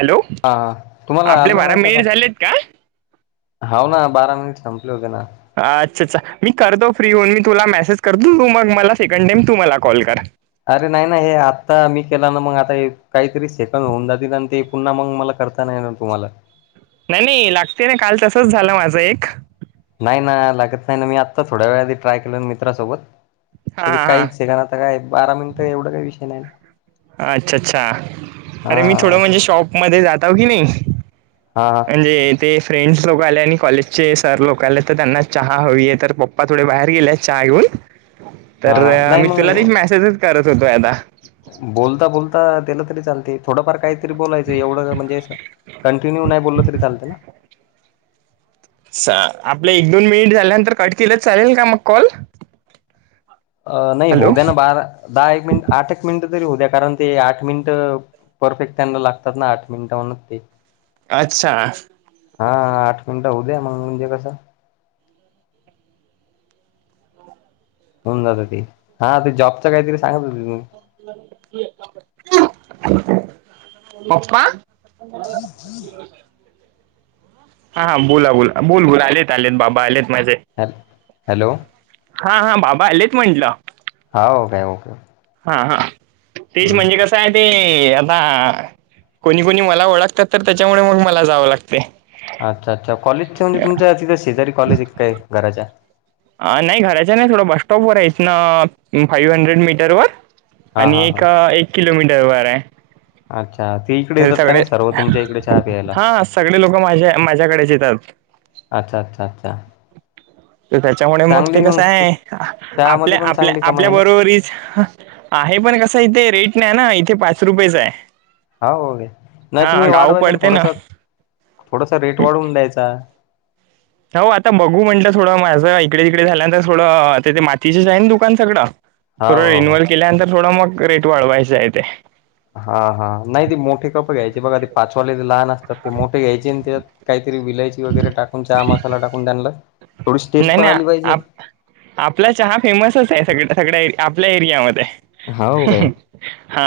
Hello हा तुम्हाला आपले आलं बारा नाही का मिनिट झालेत का हाव ना बारा मिनिटे संपले होते ना अच्छा अच्छा मी करतो फ्री होऊन मी तुला मेसेज करतो तू मग मला सेकंड टाईम तूमला कॉल कर अरे नाही ना हे आत्ता मी केला ना मग आता काहीतरी सेकंड होऊन जातील आणि ते पुन्हा मग मला करत आता नाही येणार तुम्हाला नाही नाही लागते ना काल तसंच झालं माझं एक नाही ना लागत नाही ना मी आत्ता थोड्या वेळा आधी ट्राय केल मित्रासोबत हां तर हां काही सेकंदात आता काय बारा मिनिटं एवढं काही विषय नाही अच्छा अच्छा अरे मी थोडं हा म्हणजे शॉप मध्ये जातोआव की नाही हा हा म्हणजे ते फ्रेंड्स लोक आले आणि कॉलेजचे सर लोक आले तर त्यांना चहा हवी आहे तर पप्पा थोडे बाहेर गेलेत चहा घेऊ न तर हा नाही मी, तीला, मग मेसेज करत होतो आता बोलता बोलता तेलं तरी चालते थोडंफार काहीतरी बोलायचं एवढं म्हणजे कंटिन्यू नाही बोललं तरी चालतं ना सर, आपलं एक दोन मिनिट झाल्यानंतर कट केलं चालेल का मग कॉल नाही होऊ हॅलो द्या ना बारा दहा एक मिनिट आठ एक मिनिट तरी हो द्या कारण ते आठ मिनिट परफेक्ट त्यांला लागतात ना आठ मिनिट म्हणूच, ते अच्छा हा आठ मिनिटं होऊ द्या मग म्हणजे कसं होऊन जात ते हा ते जॉबच काहीतरी सांगत हो तु्मी पप्पा हा हा बोला बोला बोल बोल, आलेत आलेत बाबा आलेत माझे हॅल हॅलो हा हा बाबा आलेच म्हटलं हा हो काय मक हा हा तेच म्हणजे कसं आहे ते आबा, कोणी कोणी मला ओळखतात तर त्याच्यामुळे मग मला जावं लागते अच्छा अच्छा कॉलेजच्या म्हणजे तुमच्या अ, तिथे शेजारी कॉलेज काय घराच्या नाही घरायच्या नाही थोडं बसस्टॉपवरर इच ना फाईव्ह हंड्रेड मीटर वर हां आणि हां एक हां एक किलोमीटरवरर आहे अच्छा ते इकडे हे येतात का सगळे नाही सर्व तुमच्या इकडे चहा प्यायला हा सगळे लोक माझ्या माझ्याकडेच येतात अच्छा अच्छा अच्छा तर त्याच्यामुळे मग ते कसं आहे चहामध्ये आपल्या पण आपल्या चांगली कमाई आपल्या आहे ना बरोबरीच आहे पण कसं इथे रेट नाही ना इथे पाच रुपयेच आहे हा हो नाही हा तुम्ही गाव वाढवायच ना पडते थोडस थोडासा रेट वाढवून द्यायचा हो आता बघू म्हटलं थोडं माझं इकडे तिकडे झाल्यानंतर थोडं ते मातीचे आहे ना दुकान सगळं हा थोडं हो रिन्युअल केल्यानंतर थोडं मग रेट वाळवायचं आहे ते हा हा नाही ती मोठे कप घ्यायची बघा ती पाचवाले लहान ते मोठे घ्यायचे आणि त्यात काहीतरी विलायची वगैरे टाकून चहा मसाला टाकून त्यांना थोडीशी टेस्ट नाही पण आली नाही पाहिजे आप आपला चहा फेमसच आहे सगळ सगळ्या आपल्या एरियामध्ये हा हो काय हा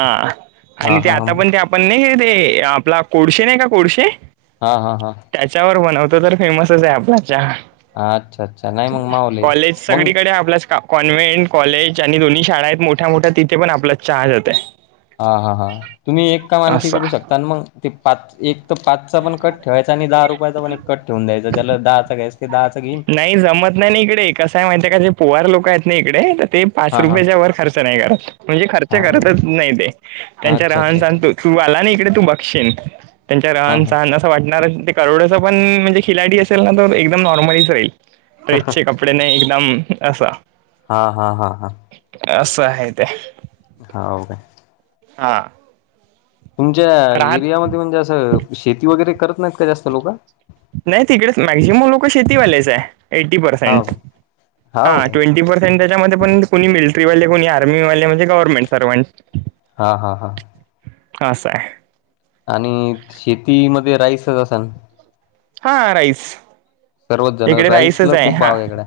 हा आणि ते हा आता पण हा ते पण नाही हे ते आपला कोडसे नाही का कोडसेे हा हा हा त्याच्यावर बनवत तर फेमसच आहे आपला चहा अच्छा अच्छा नाही मग मावले कॉलेज मग सगळीकडे आहे आपल्यास का कॉन्व्हेंट कॉलेज आणि दोन्ही शाळा आहेत मोठ्या मोठ्या तिथे पण आपल्या चहा जाते हा हा हां तुम्ही एक काम आणखी करू असं शकता मग ते पाच एक तर पाचचा पण कट ठेवायचा आणि दहा रुपयाचा पण एक कट ठेवून द्यायचा ज्याला दहाचा गॅस ते दहाचगीन नाही जमत नाही ना इकडे कसंय माहिती आहे का जे पोवार लोक आहेत ना इकडे तर ते पाच हा हा रुपयाच्या वर खर्च नाही करत म्हणजे खर्च हा करतच नाही ते त्यांच्या अच्छा राहान अच्छा अच्छा सांतूच तू आला ना इकडे तू बघशन त्यांच्या हा रहन सहन अस वाट करोड पण म्हणजे खिलाडी असेल ना तर एकदम नॉर्मलच राईल ड्रेसचे कपडे त्याने एकदम असा हा हा हा हा असं आहे ते हा का हा तुमच्या एरियामध्ये म्हणजे असं शेती वगैरे करत नाहीत का जास्त लोक नाही तिकडे माझ म लोक शेतीवाल्याच आहे एटी हाव पर्सेंट काय हा हाव काय ट्वेंटी प त्याच्यामध्ये पण कोणी मिलिटरीवाले कोणी आर्मीवाले म्हणजे गव्हर्नमेंट सर्वं हा हा हा असं आहे आणि शेतीमध्ये राईसच अस हा राईस सर्वच जण इकडे राईसला राईसच आहे खूप हा भाव इकडे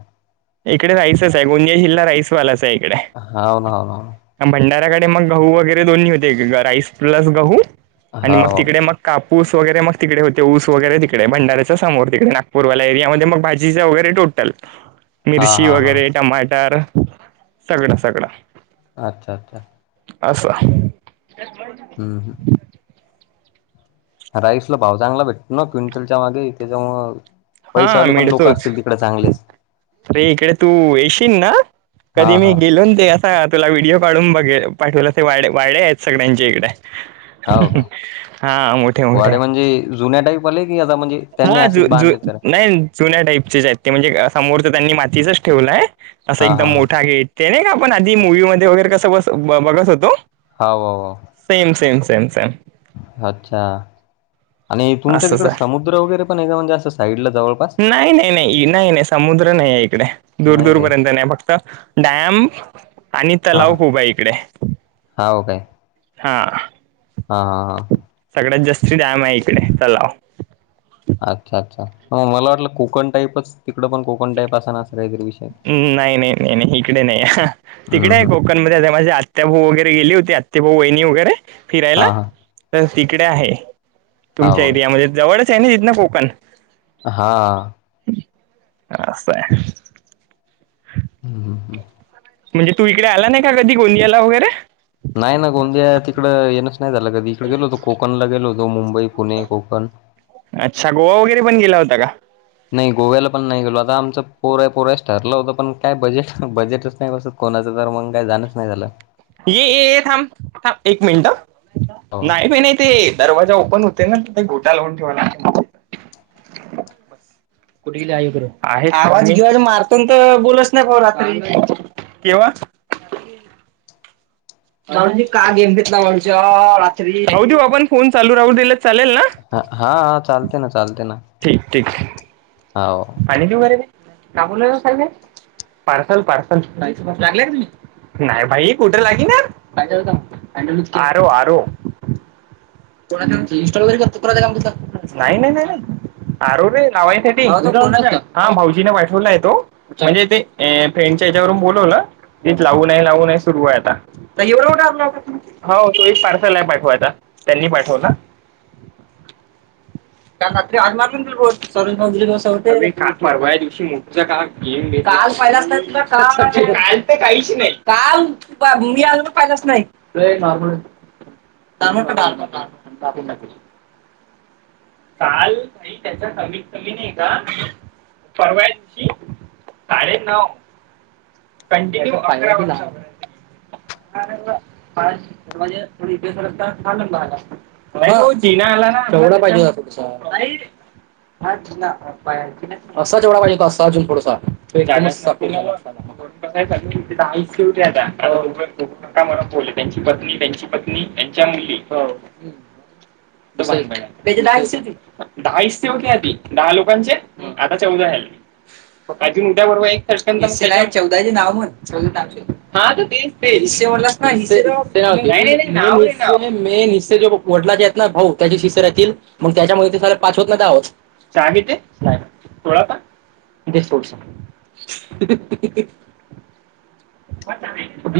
इकडे राईसच आहे गोंदिया जिलला राईसवालाच आहे इकडे हानन भंडाऱ्याकडे मग गहू वगैरे दोन्ही होते राईस प्लस गहू आणि मग हाव. तिकडे मग कापूस वगैरे मग तिकडे होते ऊस वगैरे तिकडे भंडार्याच्या समोर तिकडे नागपूरल्या एरियामध्ये मग भाजीच वगैरे टोटल हा मिरची हा हा वगैरे टमाटर सगळां सगळां अच्छा अच्छा अस ते हम हम राईसला भाव चांगला भेटतो ना क्विंटलच्या मागे त्याच्यामुळ हा पैशावले पण लोक मिळतोच असतील तिकडे चांगलेच अरे इकडे तू येशील ना हा कधी मी हा गेलो ते तुला व्हिडिओ पाडून बघे पाठवला ते वाढ आहेत सगळ्यांच्या इकडे हाव काय हा मोठे मोठे जु्यााईप आले की आता म्हणजे त्यांनी हा ज असेच बांधलेत का नाही जुन्या टाईपचे ज आहेत ते म्हणजे समोर तर त्यांनी मातीचच ठेवलंय असं हा एकदम हा हा मोठा घेत ते नाही का आपण आधी मुूवी म वगैरे कसं बस बघत होतो हो सेम सेम सेम सेम अच्छा आणि तुमच्या असंच तिकडे आहे समुद्र वगैरे पण आहे का म्हणजे असं साईडला जवळ नाही नाही नाही नाही नाही समुद्र नाही आहे इकडे दूर नाही दूर काय पर्यंत नाही फक्त डॅम आणि तलाव खूप आहे इकडे हा काय हा हा हा हा सगळ्यात जास्ती टाइम आहे इकडे तलाव अच्छा अच्छा मग मला वाटलं कोकण टाईपच तिकड पण कोकण टाईप असा नस तरी विषय नाही नाही नाही नाही इकडे नाही हम्म तिकडे आहे हम्म कोक म माझे आत्या भाऊ वगैरे गेले होते आत्यभाऊ वहिणी वगैरे फिरायला हा हा तर तिकडे आहे तुमच्या हाव काय एरियामध्ये जवळच आहे ना तिथन कोकण हा आहे हम हम हम म्हणजे तू इकडे आला नाही का कधी कोणी याला वगैरे नाही ना गोंदिया तिकडं येणच नाही झालं कधी इकडे गेलो होतो कोकणला गेलो होतो मुंबई पुणे कोकण अच्छा गोवा वगैरे पण गेला होता का नाही गोव्याला पण नाही गेलो आता आमचं पोरय पोरास ठरलं होतं पण काय बजेट बजेटच नाही कसं कोणाचं तर मग काही जाणच नाही झालं ये ये थांब थांब एक मिनट हो नाही प नाही ते दरवाजा ओपन होते ना ते घोटा लावून ठेवाला [unintelligible] कुठेई आहे आवाजवाज मारतो तर बोलच नाही भाऊ रात्री केव्हा ह जी का गेम घेतला म्हणज रात्रीऊ दे बा आपण फोन चालू राहू दिले चालेल ना हा हा चालते ना चालते ना ठीक ठीक हो पाणीची वगैरे काब स पार्सल पार्सल लाग तुम्ही नाही भाई कुठे लागे ना ह ह को इनस्टॉल वैे करत काम नाही नाही नाही अरु रे नवाईन सटी हा भाऊजीने पाठवला आहे तो म्हणजे ते फ्रेंडच्या हच्यावरून बोलवला तच लावू नाहीय लावू नाहीय सुरू आहे आता हो सोईश पार्सल आहे पाठवायता त्यांनी पाठवला ह का रात्री आरणारर चौधरी का परवा या दिवशी मोठचा का गेम काल पाहि त काल तर काहीच नाही का मी आल पाहिलंच नाही नॉर्ल त्या ब का चाल आणि त्याच्या कमीत कमी नाही परवाय तशी काले नाव कंटिन्यू पा जे थोडीसग लं बघला होना आला ना तेवढा पाहिजे जो तस असा जेवढा पाहिजे हो असा अजून थोडसा सवटे आता का म्हणत बले त्यांची पत्नी त्यांची पत्नी त्यांच्या मुली द त्याा हास ते दहाो आता चौदा झा अजून उद्या बरोबर एक चटकन असलेला आहे चौदाचे नाव म्हण इसे म्हटलं ना ऐसी मे नि्चय ज वडिलांचे आहेत ना भाऊ त्याचे शिष्य रातील मग त्याच्यामध्ये ते स पाच होत ना दहा होत चगेत नाही थोडासा ब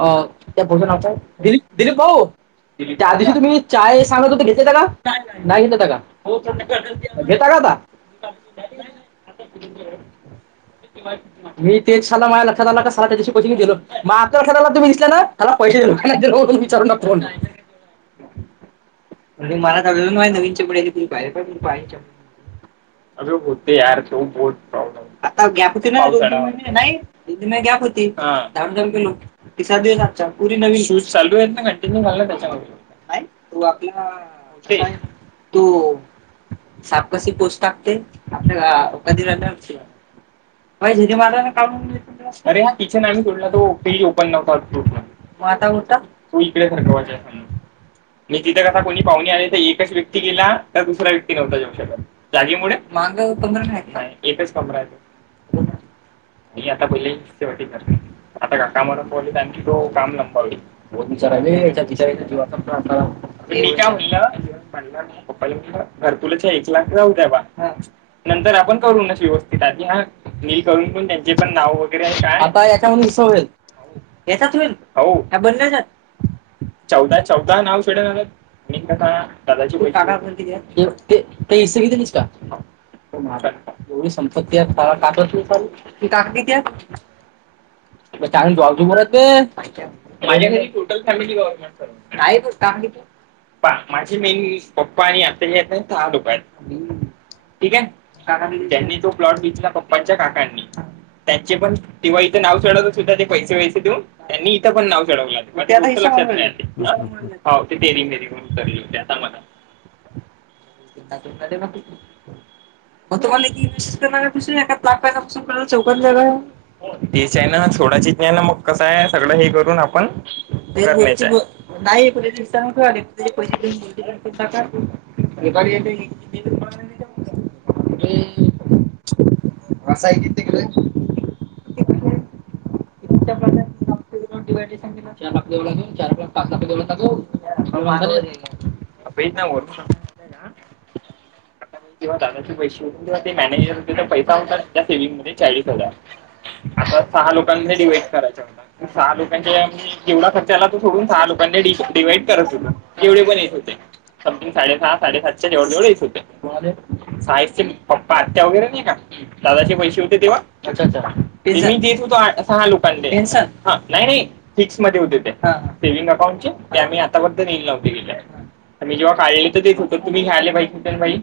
अ त्या बो ना काय दिलीप दिलीप भाऊ त्या दिवशी तुम्ही चाय सांगत हो घेतताता का नाही घेतताता का घेता का आ मी तेच झाला माझ्या लक्षात आलं काला त्याच्याशी कोचिंग गलो मग आत्ता लक्षात आला तुम्ी दिसला ना त्याला पैसे देऊ न विचारू न फो म्हणजे मला जळलं नवीनच्या पुढ त पाहि प पाच्या अ होते यार हो बत प्रॉब्लेम आता गॅप होती नाही नाही गॅप होती ामधाम के लोक ति सात दिवस आजच्या प पुरी नवीन शूज चालू आहेत ना कंटिन्यू घल त्याच्यामध्ये तो आपला तो सापकाशीी पोच टकते आपल्याकाद व े मा का अरे हा किचन आम्ही सोडला तो पेली ओपन नव्हता्रूट मग आता उता तू इकडे सारखं वाचाय सां म्हण तिथं कथा कोणी पाहणी आले तर एकच व्यक्ती गेला तर दुसरा व्यक्तीव्हता जाऊ शकत जागीमुळे मग पंधरा नाही नाही एकच कमरा येत म आता पहिले शेवटी कर आता काकामंपवले तर आणखी तो काम लंपावली हो तिचारा याच्या ति जीवाचा पण पप्पा घर तुलाच्या एक लाख जाऊ द्या बा नंतर आपण करून न व्यवस्थितात हा मी करून पण त्यांचे पण नाव वगैरे आहे काय आताका म्हूनस होईल येचाच होल हो बनच्या चौदा चौदा नाव ेड ना म का दादाची इ घलीस का महारा एवढी संपत्ती काक त चाल त काक कती ांग जाऊजू बरत माझ्या घरी टोटल फॅमिटी गव्हर्मेंट का प माझे मेन पप्पा आणि आता जे आहेत ना दहा ोक आहेत ठीक आहे काका म्ह जनी तो प्लॉट बेचला पप्पाच्या काकांनी त्यांचे पण तेव्हा इथं नाव चढवत सुद्धा ते पैसे वैसे तू त्यांनी इथं पण नाव चढवलं म ते हम्म, हम्म, हम्म. आ हो ते तेरी फेरी होन करले आता मला हो तुम्हाला वि करणारसून ए लाख पसूनला चौकात जा तेच आहे ना छोडाचीच नाही ना मग कसं आहे सगळं हे करून आपण करण्याच आहे नाही कुठे दिसनाठ पहि देऊन बोलते पध काेत [inaudible] रसाय किती किलो आहे चार पासून [inaudible] अपील नाय होत किंवा दादाचे पैसे होते ते मॅनेजर होते पैसे काम करा सेविंग्ज मध्ये चाळीस हजार आता सहा लोकांमध्ये डिवाइड करा चला सहा लोकांच्या या नी जेवढा खर्च आला तो सोडून सहा लोकांनी डिवाइड करा सुरु जेवढे पण येत होते समथिंग साडे सहा साडे सात- च्या जवड जवळ येत होते साहेस चे पप्पा आत्या वगैरे नाही का दादाचे पैसे होते तेव्हा अच्छा अच्छा देत होो सहा लोकांनी टेन्शन हा नाही नाही फिक्स मध्ये होते ते सेव्हंग अकाउंटचे ते आम्ही आतापर्यंत ने नव्हते गेल्या तर मी जेव्हा काढले तर तेच होत तुम्ही घ्या आले बाई किटन भाई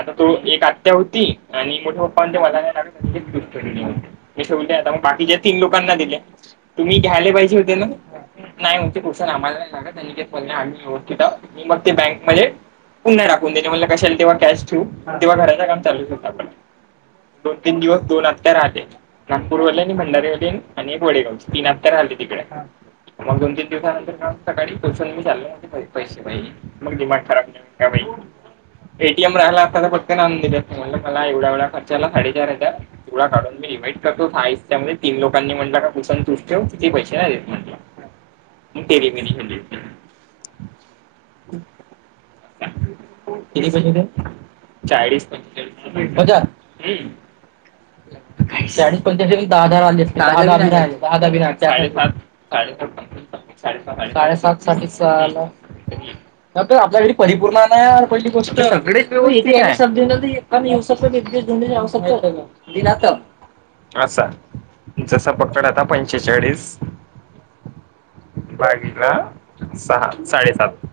आता तो एक आत्या होती आणि मोठ पण ते मला नाही लागत दष्ट मी सग आता मग बाकीच्या तीन लोकांना दिले तुम्ही घ्यायले पाहिजे होते ना नाही उंची पोशन आम्हाला नाही लागत त्यांनी आम्ही येतो तिथ मग ते बँक मध्ये पुन्हा राखून त्याच्या मधला कॅश येईल तेव्हा कॅश ठेऊ तेव्हा घराच काम चालू होईल आप दोन तीन दिवस दोन आत्या राहते. नागपूर वाले आणि भंडारी वाली आणि एक वडेगाव ची तीन आत्या राहते तिकडे मग दोन तीन दिवसानंतर मग सकाळी पोहचल मी चालल पैसे मग दिमाग खराब करता भाई ए टी एम राहिला असता तर फक्त नांद मला एवढा एवढा खर्चा आला साडे चार हजार तुला काढून मी डिवाईड करतो हा हिस्या - मुळे तीन लोकांनी म्हटलं का तूच अन तूच ठेव ती पैसे नाही मी [inaudible] तेरी बिना [inaudible] कती पैसे होते चाळीस पंचेचाळीस हम्म चाळीस पंचेचाळीस चे पण दहा हजार आले असते दहा हजार बी नाय साडेसात साडेसात साठी किती आला आपल्याकडे परिपूर्ण नाही पडली गोष्ट व्यवसाय कर. दिनातम असा जसा पकड आता पंचेचाळीस भागीला सहा साडेसात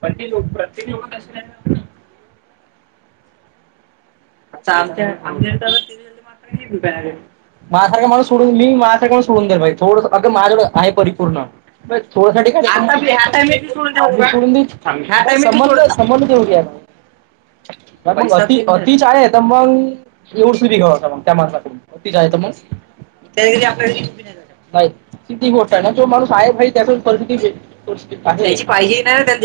पण ती लोक प्रत्येक लोक निव चालतंय आमच्या नाही भुघाय मासारखा माणूस सोडून मी माझसारखा सोडून दे भाई थोडंस अग माझ्याकडे आहे परिपूर्ण थोड साठी काय आता मी आता मी सुडून देऊ संबंध सोडून द्यायचा [inaudible] तीच आहे तर मग बीघावाता मग त्या माणला त तीच आहे तर मग कैऱ्या नाही किती मोठा आहे ना माणूस आहे भाई त्याच्या पर्स भी घे, पर्स घे. अशी पाहिजे ना त्यांनी